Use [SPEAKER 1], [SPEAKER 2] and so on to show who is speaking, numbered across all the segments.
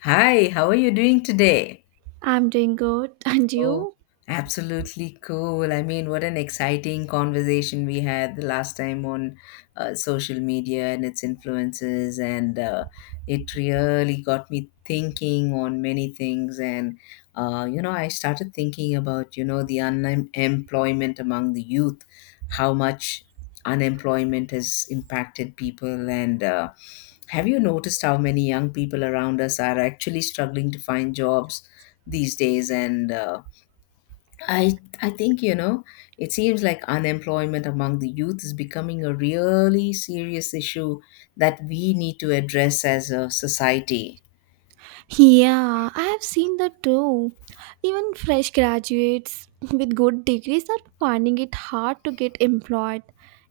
[SPEAKER 1] Hi, how are you doing today?
[SPEAKER 2] I'm doing good. And
[SPEAKER 1] Oh,
[SPEAKER 2] you?
[SPEAKER 1] absolutely cool. I mean, what an exciting conversation we had the last time on social media and its influences. And It really got me thinking on many things. I started thinking about, the unemployment among the youth, how much unemployment has impacted people and have you noticed how many young people around us are actually struggling to find jobs these days? And I think you know, it seems like unemployment among the youth is becoming a really serious issue that we need to address as a society.
[SPEAKER 2] Yeah, I have seen that too. Even fresh graduates with good degrees are finding it hard to get employed.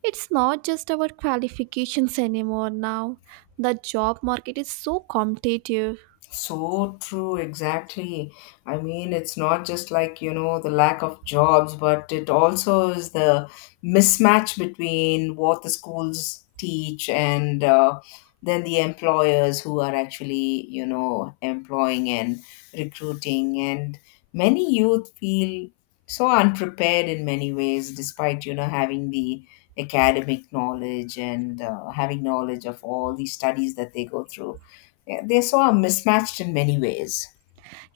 [SPEAKER 2] It's not just about qualifications anymore now. The job market is so competitive.
[SPEAKER 1] So true, exactly. I mean, it's not just like, you know, the lack of jobs, but it also is the mismatch between what the schools teach and then the employers who are actually, you know, employing and recruiting. And many youth feel so unprepared in many ways, despite, you know, having the academic knowledge and having knowledge of all the studies that they go through yeah, they saw mismatched in many ways.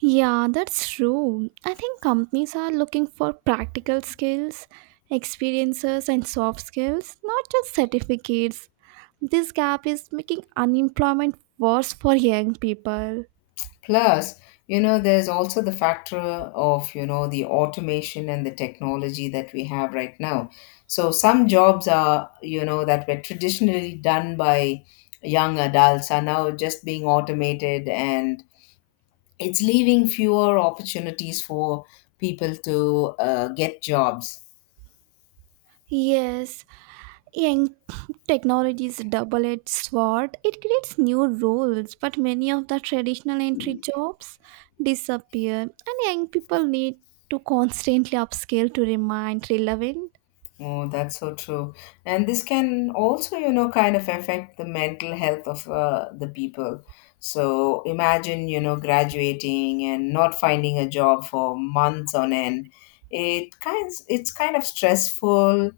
[SPEAKER 2] Yeah, that's true. I think companies are looking for practical skills, experiences, and soft skills, not just certificates. This gap is making unemployment worse for young people.
[SPEAKER 1] Plus, you know, there's also the factor of, you know, the automation and the technology that we have right now. So some jobs are, you know, that were traditionally done by young adults are now just being automated and it's leaving fewer opportunities for people to get jobs.
[SPEAKER 2] Yes, young technology is a double-edged sword. It creates new roles, but many of the traditional entry jobs disappear, and young people need to constantly upscale to remain relevant.
[SPEAKER 1] Oh, that's so true. And this can also, you know, kind of affect the mental health of the people. So imagine, you know, graduating and not finding a job for months on end. It's kind of stressful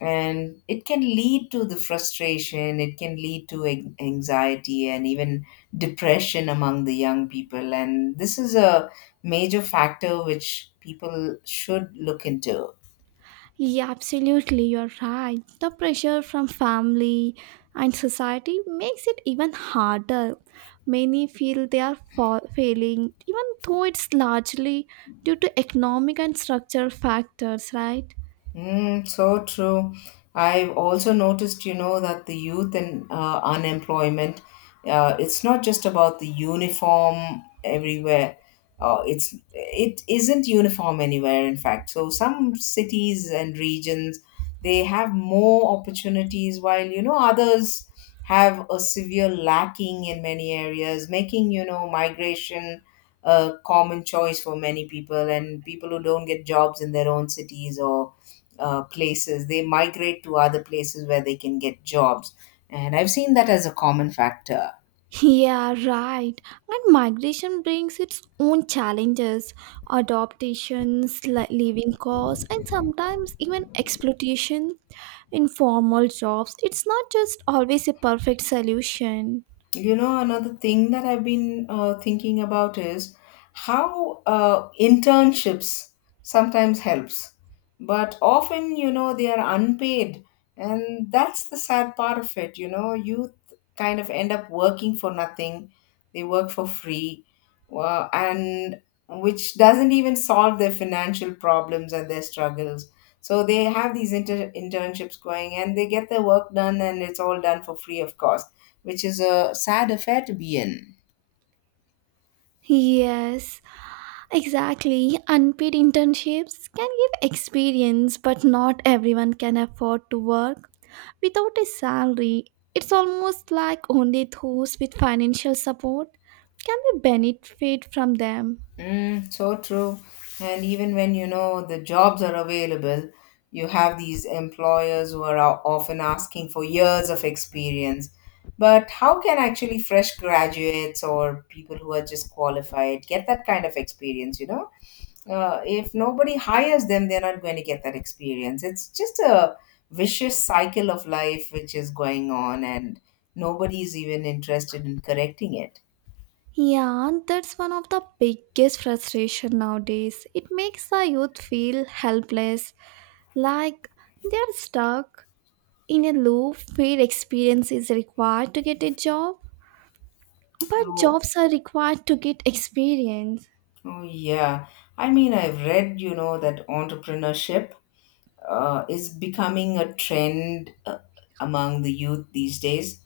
[SPEAKER 1] and it can lead to the frustration, it can lead to anxiety and even depression among the young people. And this is a major factor which people should look into.
[SPEAKER 2] Yeah, absolutely, you're right. The pressure from family and society makes it even harder. Many feel they are failing, even though it's largely due to economic and structural factors, right?
[SPEAKER 1] Mm, so true. I've also noticed, you know, that the youth and unemployment, it's not just about the uniform everywhere. It isn't uniform anywhere, in fact. So some cities and regions they have more opportunities, while you know others have a severe lacking in many areas, making you know migration a common choice for many people and people who don't get jobs in their own cities or places. They migrate to other places where they can get jobs. And I've seen that as a common factor.
[SPEAKER 2] Yeah, right. And migration brings its own challenges, adaptations, living costs, and sometimes even exploitation in formal jobs. It's not just always a perfect solution.
[SPEAKER 1] You know, another thing that I've been thinking about is how internships sometimes helps, but often, you know, they are unpaid, and that's the sad part of it. You know, youth kind of end up working for nothing; they work for free, and which doesn't even solve their financial problems and their struggles. So they have these internships going, and they get their work done, and it's all done for free, of course which is a sad affair to be in.
[SPEAKER 2] Yes, exactly. Unpaid internships can give experience, but not everyone can afford to work without a salary. It's almost like only those with financial support can be benefit from them.
[SPEAKER 1] Mm, so true. And even when you know the jobs are available, you have these employers who are often asking for years of experience. But how can actually fresh graduates or people who are just qualified get that kind of experience? You know, if nobody hires them, they're not going to get that experience. It's just a vicious cycle of life which is going on, and nobody's even interested in correcting it.
[SPEAKER 2] Yeah, that's one of the biggest frustration nowadays. It makes the youth feel helpless, like they are stuck in a loop where experience is required to get a job. But
[SPEAKER 1] Oh,
[SPEAKER 2] jobs are required to get experience.
[SPEAKER 1] oh, yeah. I mean, I've read, you know, that entrepreneurship is becoming a trend among the youth these days.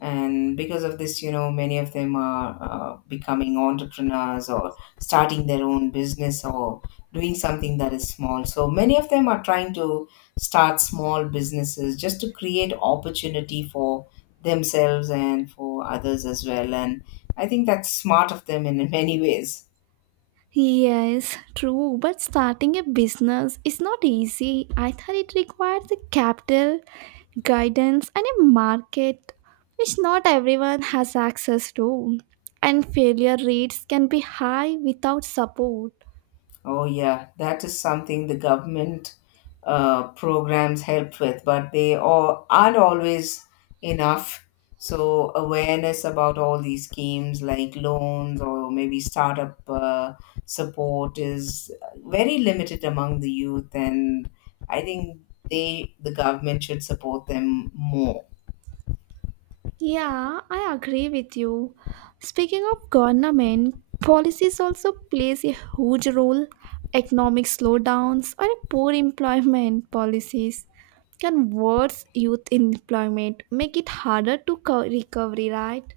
[SPEAKER 1] And because of this, you know, many of them are becoming entrepreneurs or starting their own business or doing something that is small. So many of them are trying to start small businesses just to create opportunity for themselves and for others as well. And I think that's smart of them in many ways.
[SPEAKER 2] Yes, true. But starting a business is not easy. I thought it requires the capital, guidance, and a market which not everyone has access to. And failure rates can be high without support.
[SPEAKER 1] Oh, yeah, that is something the government programs help with, but they all, aren't always enough. So, awareness about all these schemes like loans or maybe startup support is very limited among the youth, and I think they, the government, should support them more.
[SPEAKER 2] Yeah, I agree with you. Speaking of government, policies also plays a huge role. Economic slowdowns or poor employment policies can worsen youth employment, make it harder to recovery, right?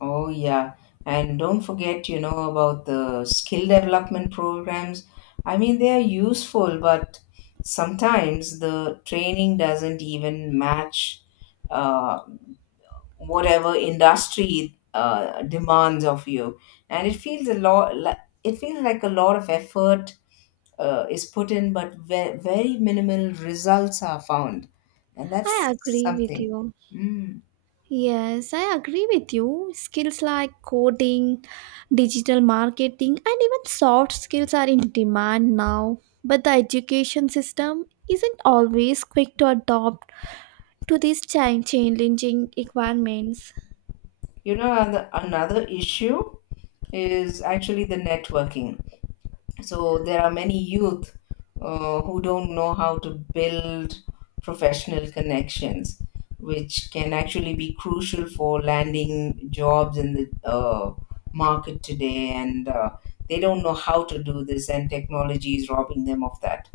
[SPEAKER 1] Oh, yeah. And don't forget, you know, about the skill development programs. I mean, they are useful, but sometimes the training doesn't even match uh, whatever industry demands of you. And it feels like a lot of effort is put in, but very minimal results are found. And
[SPEAKER 2] I
[SPEAKER 1] that's
[SPEAKER 2] agree with
[SPEAKER 1] something.
[SPEAKER 2] you.
[SPEAKER 1] Hmm.
[SPEAKER 2] Yes, I agree with you. Skills like coding, digital marketing, and even soft skills are in demand now. But the education system isn't always quick to adopt to these challenging requirements.
[SPEAKER 1] You know, another issue is actually the networking. So there are many youth who don't know how to build professional connections, which can actually be crucial for landing jobs in the market today. And they don't know how to do this, and technology is robbing them of that.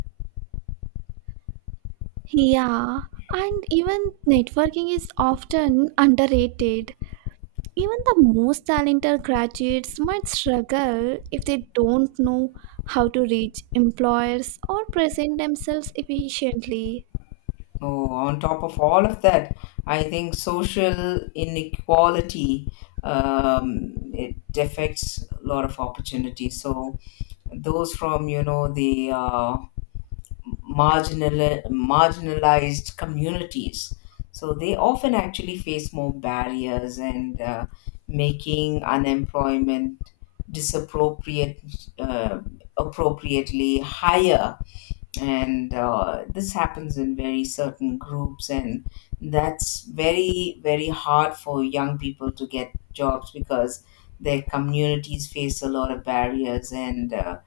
[SPEAKER 2] Yeah, and even networking is often underrated. Even the most talented graduates might struggle if they don't know how to reach employers or present themselves efficiently.
[SPEAKER 1] Oh, on top of all of that, I think social inequality it affects a lot of opportunities. So those from you know the marginalized communities, so they often actually face more barriers and making unemployment disappropriate uh, appropriately higher and this happens in very certain groups and that's very hard for young people to get jobs because their communities face a lot of barriers and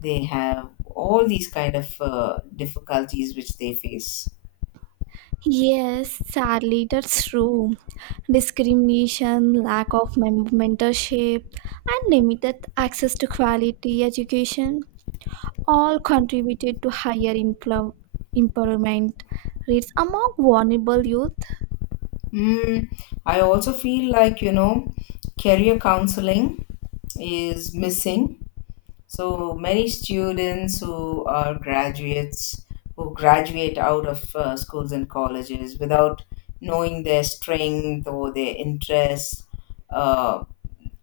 [SPEAKER 1] they have all these kind of difficulties which they face.
[SPEAKER 2] Yes, sadly, that's true. Discrimination, lack of mentorship, and limited access to quality education all contributed to higher employment rates among vulnerable youth.
[SPEAKER 1] Mm, I also feel like you know career counseling is missing. So many students who are graduates who graduate out of schools and colleges without knowing their strength or their interests, uh,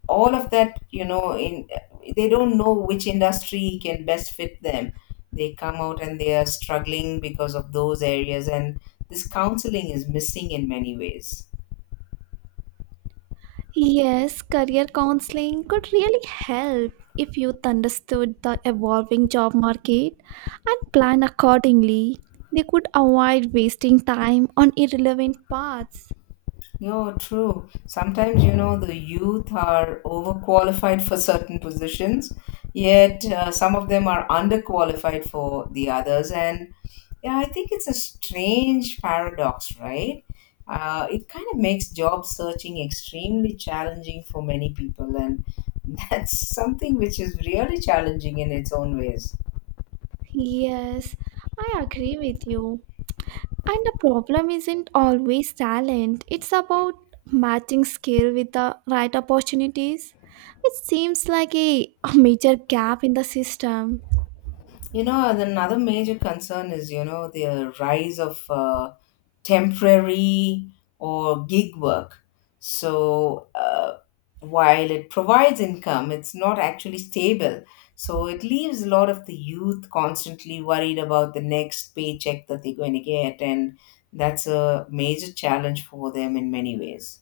[SPEAKER 1] all of that, you know, in they don't know which industry can best fit them. They come out and they are struggling because of those areas, and this counseling is missing in many ways.
[SPEAKER 2] Yes, career counseling could really help if youth understood the evolving job market and plan accordingly. They could avoid wasting time on irrelevant paths.
[SPEAKER 1] No, true. Sometimes, you know, the youth are overqualified for certain positions, yet some of them are underqualified for the others. And yeah, I think it's a strange paradox, right? It kind of makes job searching extremely challenging for many people, and that's something which is really challenging in its own ways.
[SPEAKER 2] Yes, I agree with you. And the problem isn't always talent, it's about matching skill with the right opportunities. It seems like a major gap in the system.
[SPEAKER 1] You know, and another major concern is, you know, the rise of temporary or gig work. So while it provides income, it's not actually stable. So it leaves a lot of the youth constantly worried about the next paycheck that they're going to get, and that's a major challenge for them in many ways.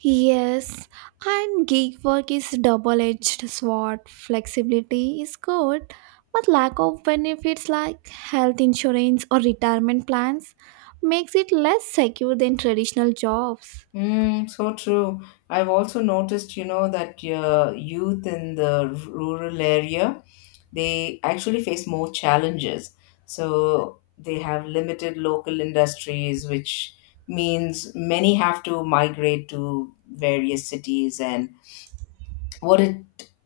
[SPEAKER 2] Yes, and gig work is double-edged sword. Flexibility is good, but lack of benefits like health insurance or retirement plans makes it less secure than traditional jobs.
[SPEAKER 1] Mm, so true. I've also noticed, you know, that youth in the rural area they actually face more challenges. So they have limited local industries, which means many have to migrate to various cities. And what it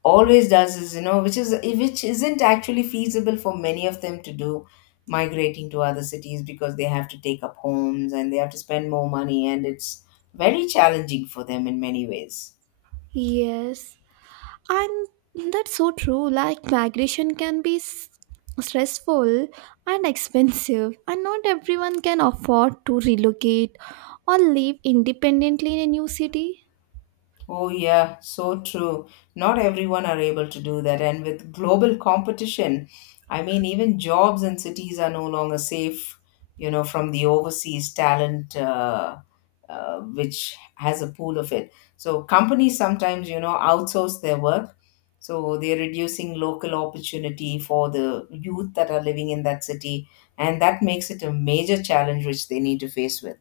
[SPEAKER 1] always does is, you know, which isn't actually feasible for many of them to do migrating to other cities because they have to take up homes and they have to spend more money and it's very challenging for them in many ways.
[SPEAKER 2] Yes, and that's so true. Like migration can be stressful and expensive, and not everyone can afford to relocate or live independently in a new city.
[SPEAKER 1] Oh, yeah, so true. Not everyone are able to do that. And with global competition, I mean, even jobs in cities are no longer safe, you know, from the overseas talent, which has a pool of it. So companies sometimes, you know, outsource their work. So they're reducing local opportunity for the youth that are living in that city. And that makes it a major challenge which they need to face with.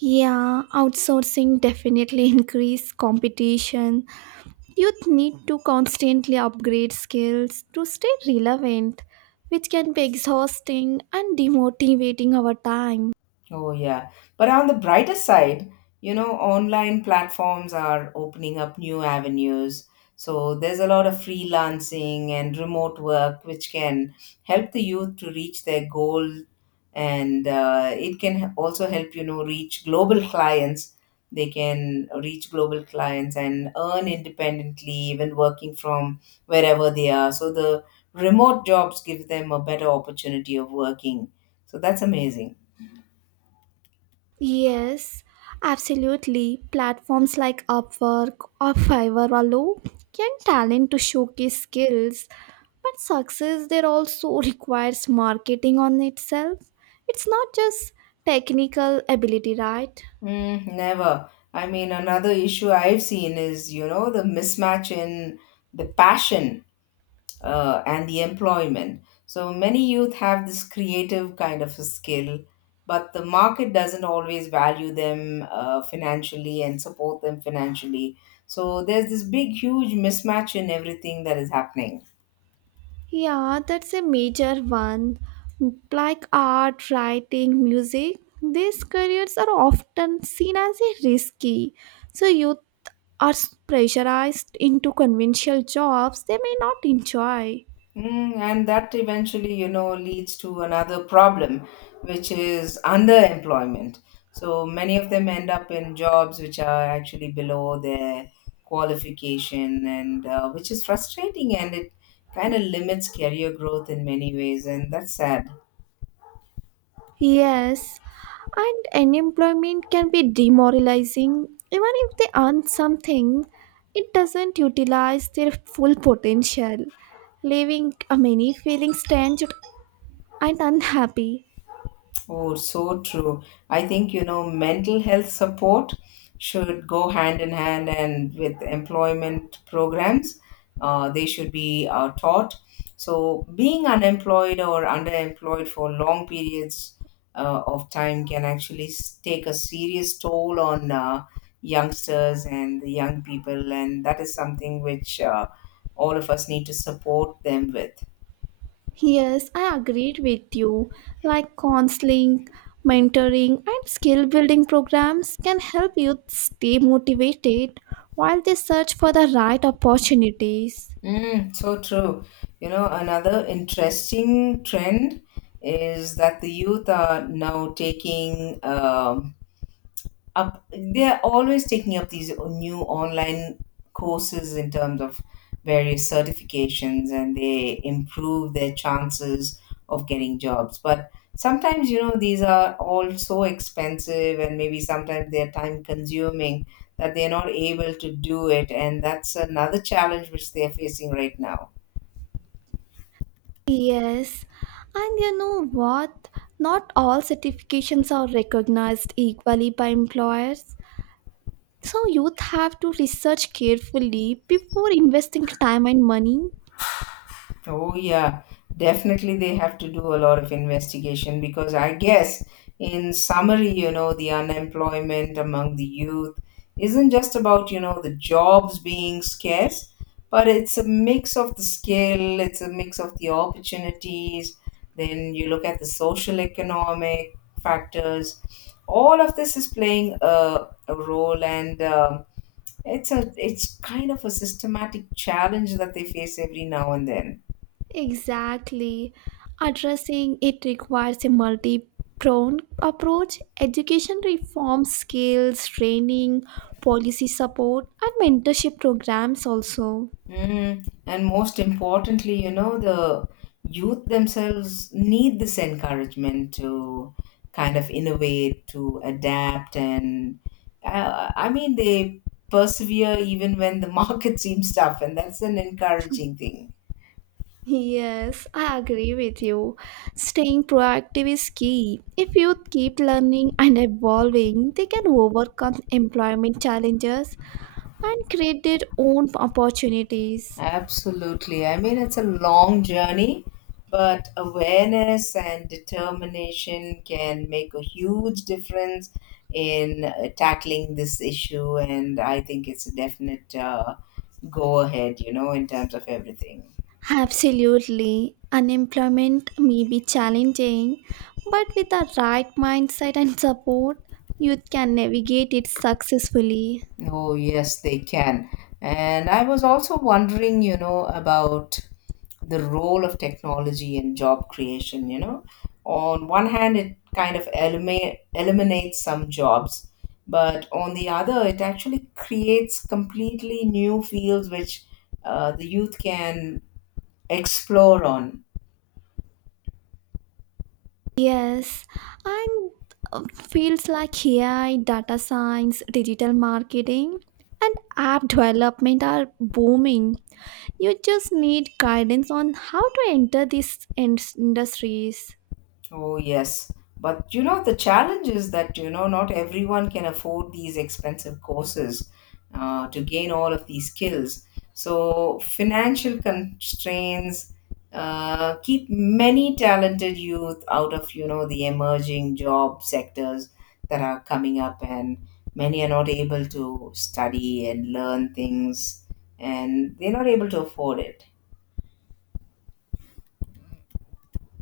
[SPEAKER 2] Yeah, outsourcing definitely increase competition. Youth need to constantly upgrade skills to stay relevant, which can be exhausting and demotivating over time.
[SPEAKER 1] Oh, yeah. But on the brighter side, you know, online platforms are opening up new avenues. So there's a lot of freelancing and remote work, which can help the youth to reach their goal. And it can also help, you know, reach global clients. They can reach global clients and earn independently, even working from wherever they are. So the remote jobs give them a better opportunity of working. So that's amazing.
[SPEAKER 2] Yes, absolutely. Platforms like Upwork or Fiverr or Low can talent to showcase skills, but success there also requires marketing on itself. It's not just technical ability, right?
[SPEAKER 1] Mm, never. I mean, another issue I've seen is, you know, the mismatch in the passion and the employment. So many youth have this creative kind of a skill, but the market doesn't always value them financially and support them financially. So there's this big, huge mismatch in everything that is happening.
[SPEAKER 2] Yeah, that's a major one. Like art, writing, music, these careers are often seen as a risky. So youth are pressurized into conventional jobs they may not enjoy.
[SPEAKER 1] Mm, and that eventually, you know, leads to another problem, which is underemployment. So many of them end up in jobs which are actually below their qualification, and which is frustrating and it kind of limits career growth in many ways, and that's sad.
[SPEAKER 2] Yes, and unemployment can be demoralizing. Even if they earn something, it doesn't utilize their full potential, leaving many feeling strange and unhappy.
[SPEAKER 1] Oh, so true. I think, you know, mental health support should go hand in hand and with employment programs, they should be taught. So, being unemployed or underemployed for long periods of time can actually take a serious toll on youngsters and the young people, and that is something which all of us need to support them with.
[SPEAKER 2] Yes, I agreed with you. Like counseling, mentoring, and skill building programs can help youth stay motivated while they search for the right opportunities.
[SPEAKER 1] Mm, so true. You know, another interesting trend is that the youth are now taking up, they're always taking up these new online courses in terms of various certifications and they improve their chances of getting jobs. But sometimes, you know, these are all so expensive and maybe sometimes they're time consuming that they're not able to do it. And that's another challenge which they're facing right now.
[SPEAKER 2] Yes, and you know what? Not all certifications are recognized equally by employers. So, youth have to research carefully before investing time and money.
[SPEAKER 1] Oh, yeah, definitely they have to do a lot of investigation because I guess, in summary, you know, the unemployment among the youth isn't just about, you know, the jobs being scarce, but it's a mix of the skill, it's a mix of the opportunities. Then you look at the social economic factors. All of this is playing a role, and it's kind of a systematic challenge that they face every now and then.
[SPEAKER 2] Exactly. Addressing it requires a multi pronged approach education reform, skills, training, policy support, and mentorship programs also.
[SPEAKER 1] Mm, and most importantly, you know, the youth themselves need this encouragement to kind of innovate, to adapt, and they persevere even when the market seems tough, and that's an encouraging thing.
[SPEAKER 2] Yes, I agree with you. Staying proactive is key. If youth keep learning and evolving, they can overcome employment challenges and create their own opportunities.
[SPEAKER 1] Absolutely. I mean, it's a long journey, but awareness and determination can make a huge difference in tackling this issue. And I think it's a definite go ahead, you know, in terms of everything.
[SPEAKER 2] Absolutely. Unemployment may be challenging, but with the right mindset and support, youth can navigate it successfully.
[SPEAKER 1] Oh, yes, they can. And I was also wondering, you know, about the role of technology in job creation, you know, on one hand it kind of eliminates some jobs, but on the other it actually creates completely new fields which the youth can explore on.
[SPEAKER 2] Yes, and fields like AI, data science, digital marketing, and app development are booming. You just need guidance on how to enter these industries.
[SPEAKER 1] Oh, yes. But you know, the challenge is that, you know, not everyone can afford these expensive courses to gain all of these skills. So, financial constraints keep many talented youth out of, you know, the emerging job sectors that are coming up, and many are not able to study and learn things, and they're not able to afford it.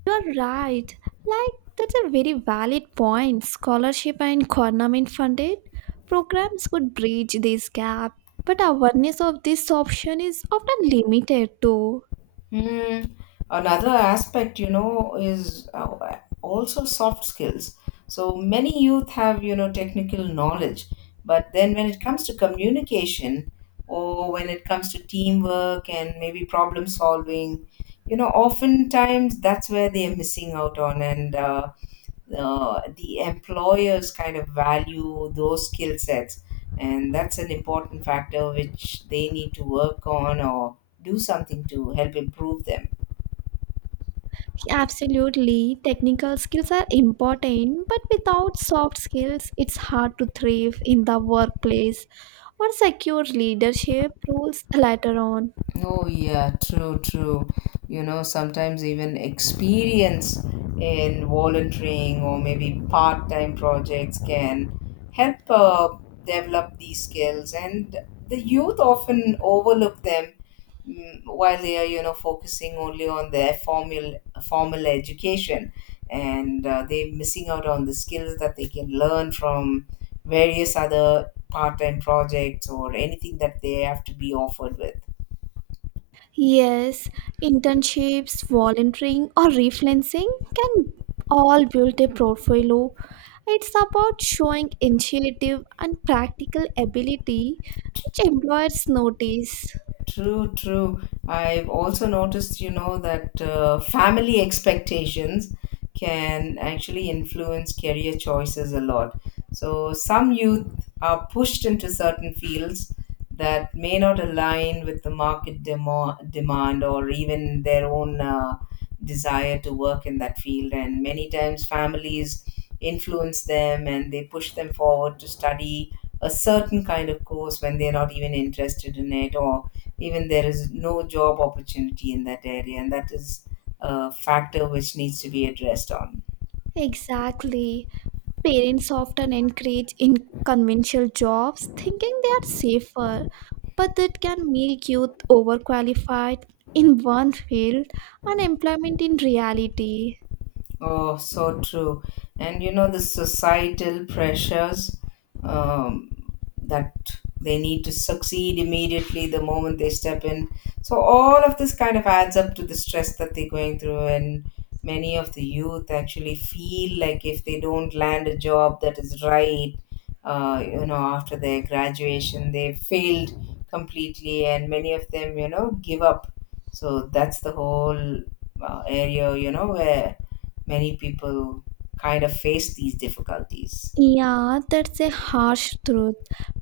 [SPEAKER 2] You're right. Like, that's a very valid point. Scholarship and government funded programs could bridge this gap, but awareness of this option is often limited too.
[SPEAKER 1] Hmm. Another aspect, you know, is also soft skills. So many youth have, you know, technical knowledge, but then when it comes to communication or when it comes to teamwork and maybe problem solving, you know, oftentimes that's where they are missing out on. And The employers kind of value those skill sets, and that's an important factor which they need to work on or do something to help improve them.
[SPEAKER 2] Absolutely, technical skills are important, but without soft skills, it's hard to thrive in the workplace or secure leadership roles later on.
[SPEAKER 1] Oh, yeah, true, true. You know, sometimes even experience in volunteering or maybe part time projects can help develop these skills, and the youth often overlook them, while they are, you know, focusing only on their formal education, and they're missing out on the skills that they can learn from various other part time projects or anything that they have to be offered with.
[SPEAKER 2] Yes, internships, volunteering, or freelancing can all build a portfolio. It's about showing initiative and practical ability, which employers notice.
[SPEAKER 1] True, true. I've also noticed, you know, that family expectations can actually influence career choices a lot. So some youth are pushed into certain fields that may not align with the market demand or even their own desire to work in that field. And many times families influence them, and they push them forward to study a certain kind of course when they're not even interested in it, or even there is no job opportunity in that area, and that is a factor which needs to be addressed on.
[SPEAKER 2] Exactly. Parents often encourage in conventional jobs, thinking they are safer, but it can make youth overqualified in one field and employment in reality.
[SPEAKER 1] Oh, so true. And you know, the societal pressures, um, that they need to succeed immediately the moment they step in. So, all of this kind of adds up to the stress that they're going through. And many of the youth actually feel like if they don't land a job that is right, you know, after their graduation, they failed completely. And many of them, you know, give up. So, that's the whole area, you know, where many people kind of face these difficulties.
[SPEAKER 2] Yeah, that's a harsh truth.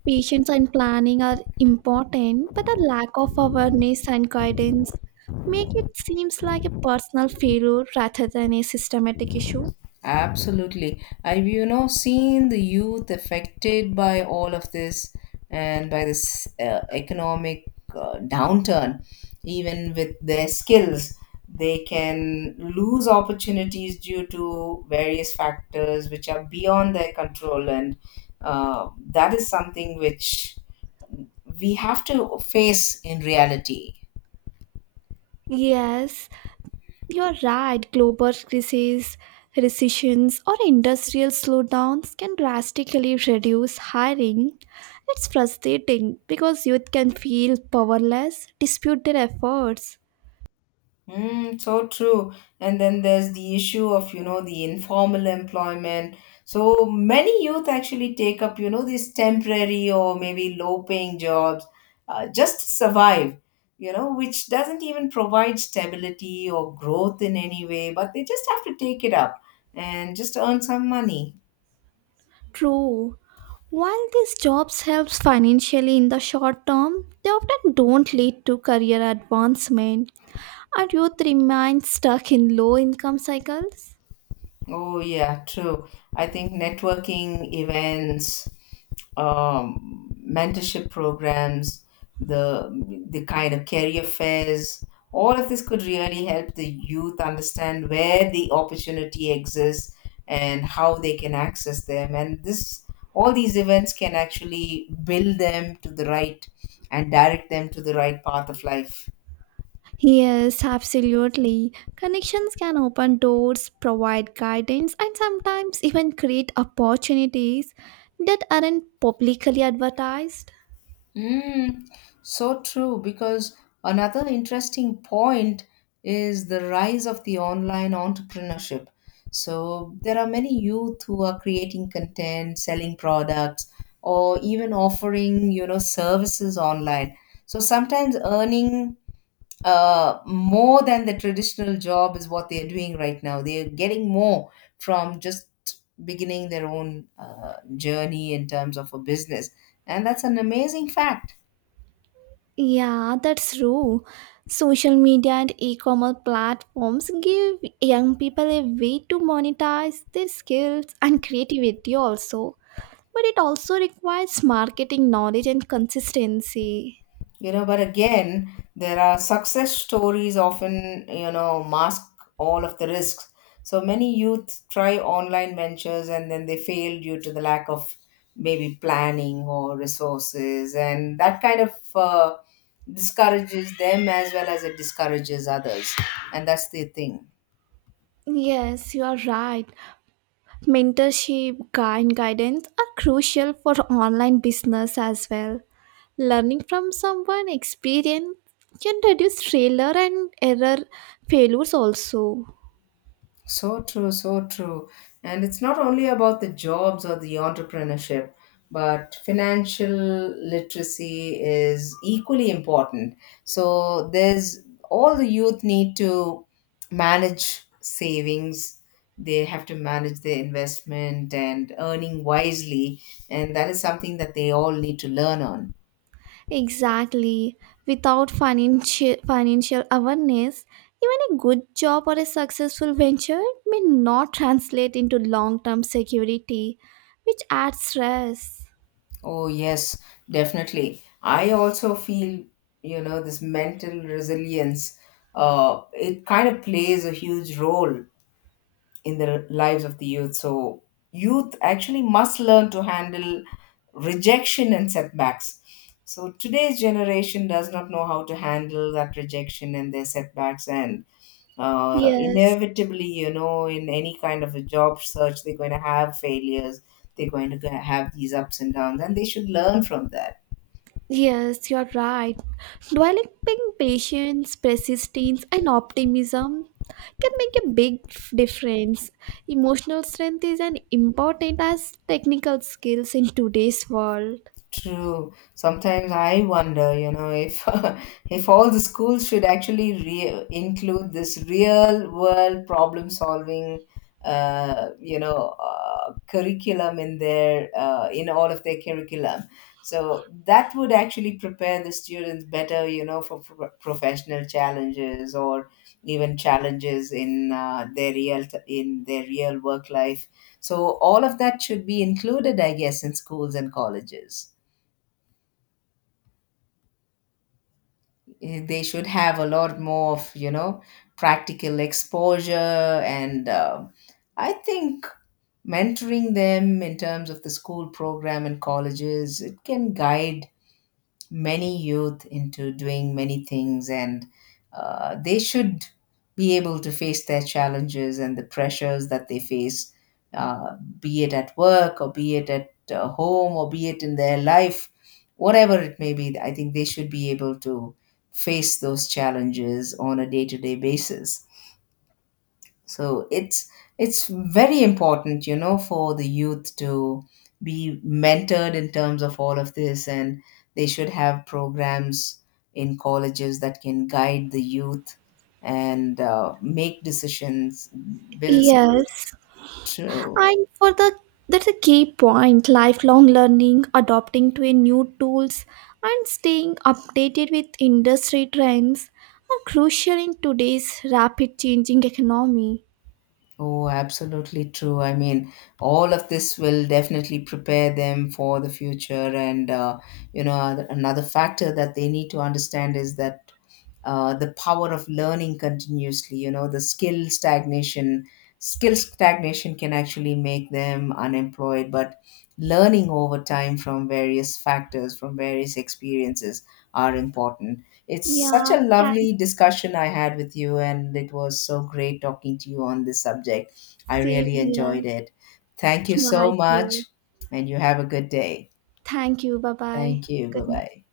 [SPEAKER 2] Patience and planning are important, but the lack of awareness and guidance make it seems like a personal failure rather than a systematic issue.
[SPEAKER 1] Absolutely. I've, you know, seen the youth affected by all of this and by this economic downturn. Even with their skills, they can lose opportunities due to various factors which are beyond their control. And that is something which we have to face in reality.
[SPEAKER 2] Yes, you're right. Global crises, recessions, or industrial slowdowns can drastically reduce hiring. It's frustrating because youth can feel powerless, dispute their efforts.
[SPEAKER 1] Mm, so true. And then there's the issue of, you know, the informal employment. So many youth actually take up, you know, these temporary or maybe low paying jobs, just to survive, you know, which doesn't even provide stability or growth in any way, but they just have to take it up and just earn some money.
[SPEAKER 2] True. While these jobs helps financially in the short term, they often don't lead to career advancement. Our youth remains stuck in low income cycles.
[SPEAKER 1] Oh, yeah, true. I think networking events, mentorship programs, the the kind of career fairs, all of this could really help the youth understand where the opportunity exists and how they can access them. And this, all these events can actually build them to the right and direct them to the right path of life.
[SPEAKER 2] Yes, absolutely. Connections can open doors, provide guidance, and sometimes even create opportunities that aren't publicly advertised.
[SPEAKER 1] Mm, so true, because another interesting point is the rise of the online entrepreneurship. So there are many youth who are creating content, selling products, or even offering, you know, services online. So sometimes earning more than the traditional job is what they're doing right now. They're getting more from just beginning their own journey in terms of a business. And that's an amazing fact.
[SPEAKER 2] Yeah, that's true. Social media and e-commerce platforms give young people a way to monetize their skills and creativity also. But it also requires marketing knowledge and consistency.
[SPEAKER 1] You know, but again, there are success stories often, you know, mask all of the risks. So many youth try online ventures and then they fail due to the lack of maybe planning or resources, and that kind of discourages them as well as it discourages others, and that's the thing.
[SPEAKER 2] Yes, you are right. Mentorship and guidance are crucial for online business as well. Learning from someone experienced can reduce failure and error failures also.
[SPEAKER 1] So true, so true. And it's not only about the jobs or the entrepreneurship, but financial literacy is equally important. So there's all the youth need to manage savings, they have to manage their investment and earning wisely, and that is something that they all need to learn on.
[SPEAKER 2] Exactly. Without financial awareness, even a good job or a successful venture may not translate into long-term security, which adds stress.
[SPEAKER 1] Oh, yes, definitely. I also feel, you know, this mental resilience, it kind of plays a huge role in the lives of the youth. So, youth actually must learn to handle rejection and setbacks. So, today's generation does not know how to handle that rejection and their setbacks, and
[SPEAKER 2] Yes,
[SPEAKER 1] inevitably, you know, in any kind of a job search, they're going to have failures, they're going to have these ups and downs, and they should learn from that.
[SPEAKER 2] yes, you're right. Developing patience, persistence, and optimism can make a big difference. Emotional strength is as important as technical skills in today's world.
[SPEAKER 1] True. Sometimes I wonder, you know, if if all the schools should actually include this real world problem solving, curriculum in their in all of their curriculum. So that would actually prepare the students better, you know, for professional challenges or even challenges in their real in their real work life. So all of that should be included, I guess, in schools and colleges. Eh, they should have a lot more of, you know, practical exposure, and I think mentoring them in terms of the school program and colleges, it can guide many youth into doing many things, and they should be able to face their challenges and the pressures that they face, be it at work or be it at home or be it in their life, whatever it may be. I think they should be able to face those challenges on a day-to-day basis. So it's very important, you know, for the youth to be mentored in terms of all of this, and they should have programs in colleges that can guide the youth and make decisions, build skills.
[SPEAKER 2] Yes,
[SPEAKER 1] True.
[SPEAKER 2] and for the that's a key point lifelong learning, adopting to a new tools and staying updated with industry trends are crucial in today's rapid changing economy.
[SPEAKER 1] Oh, absolutely true. I mean, all of this will definitely prepare them for the future. And, you know, another factor that they need to understand is that the power of learning continuously, you know, the skill stagnation can actually make them unemployed, but learning over time from various factors, from various experiences, are important. It's such
[SPEAKER 2] Yeah,
[SPEAKER 1] a lovely
[SPEAKER 2] thanks.
[SPEAKER 1] discussion I had with you, and it was so great talking to you on this subject. I
[SPEAKER 2] Same
[SPEAKER 1] really enjoyed
[SPEAKER 2] here.
[SPEAKER 1] it. Thank you
[SPEAKER 2] Yeah,
[SPEAKER 1] so
[SPEAKER 2] I
[SPEAKER 1] much.
[SPEAKER 2] do.
[SPEAKER 1] And you have a good day.
[SPEAKER 2] Thank you. Bye bye.
[SPEAKER 1] Thank you. Bye
[SPEAKER 2] Good night.
[SPEAKER 1] bye.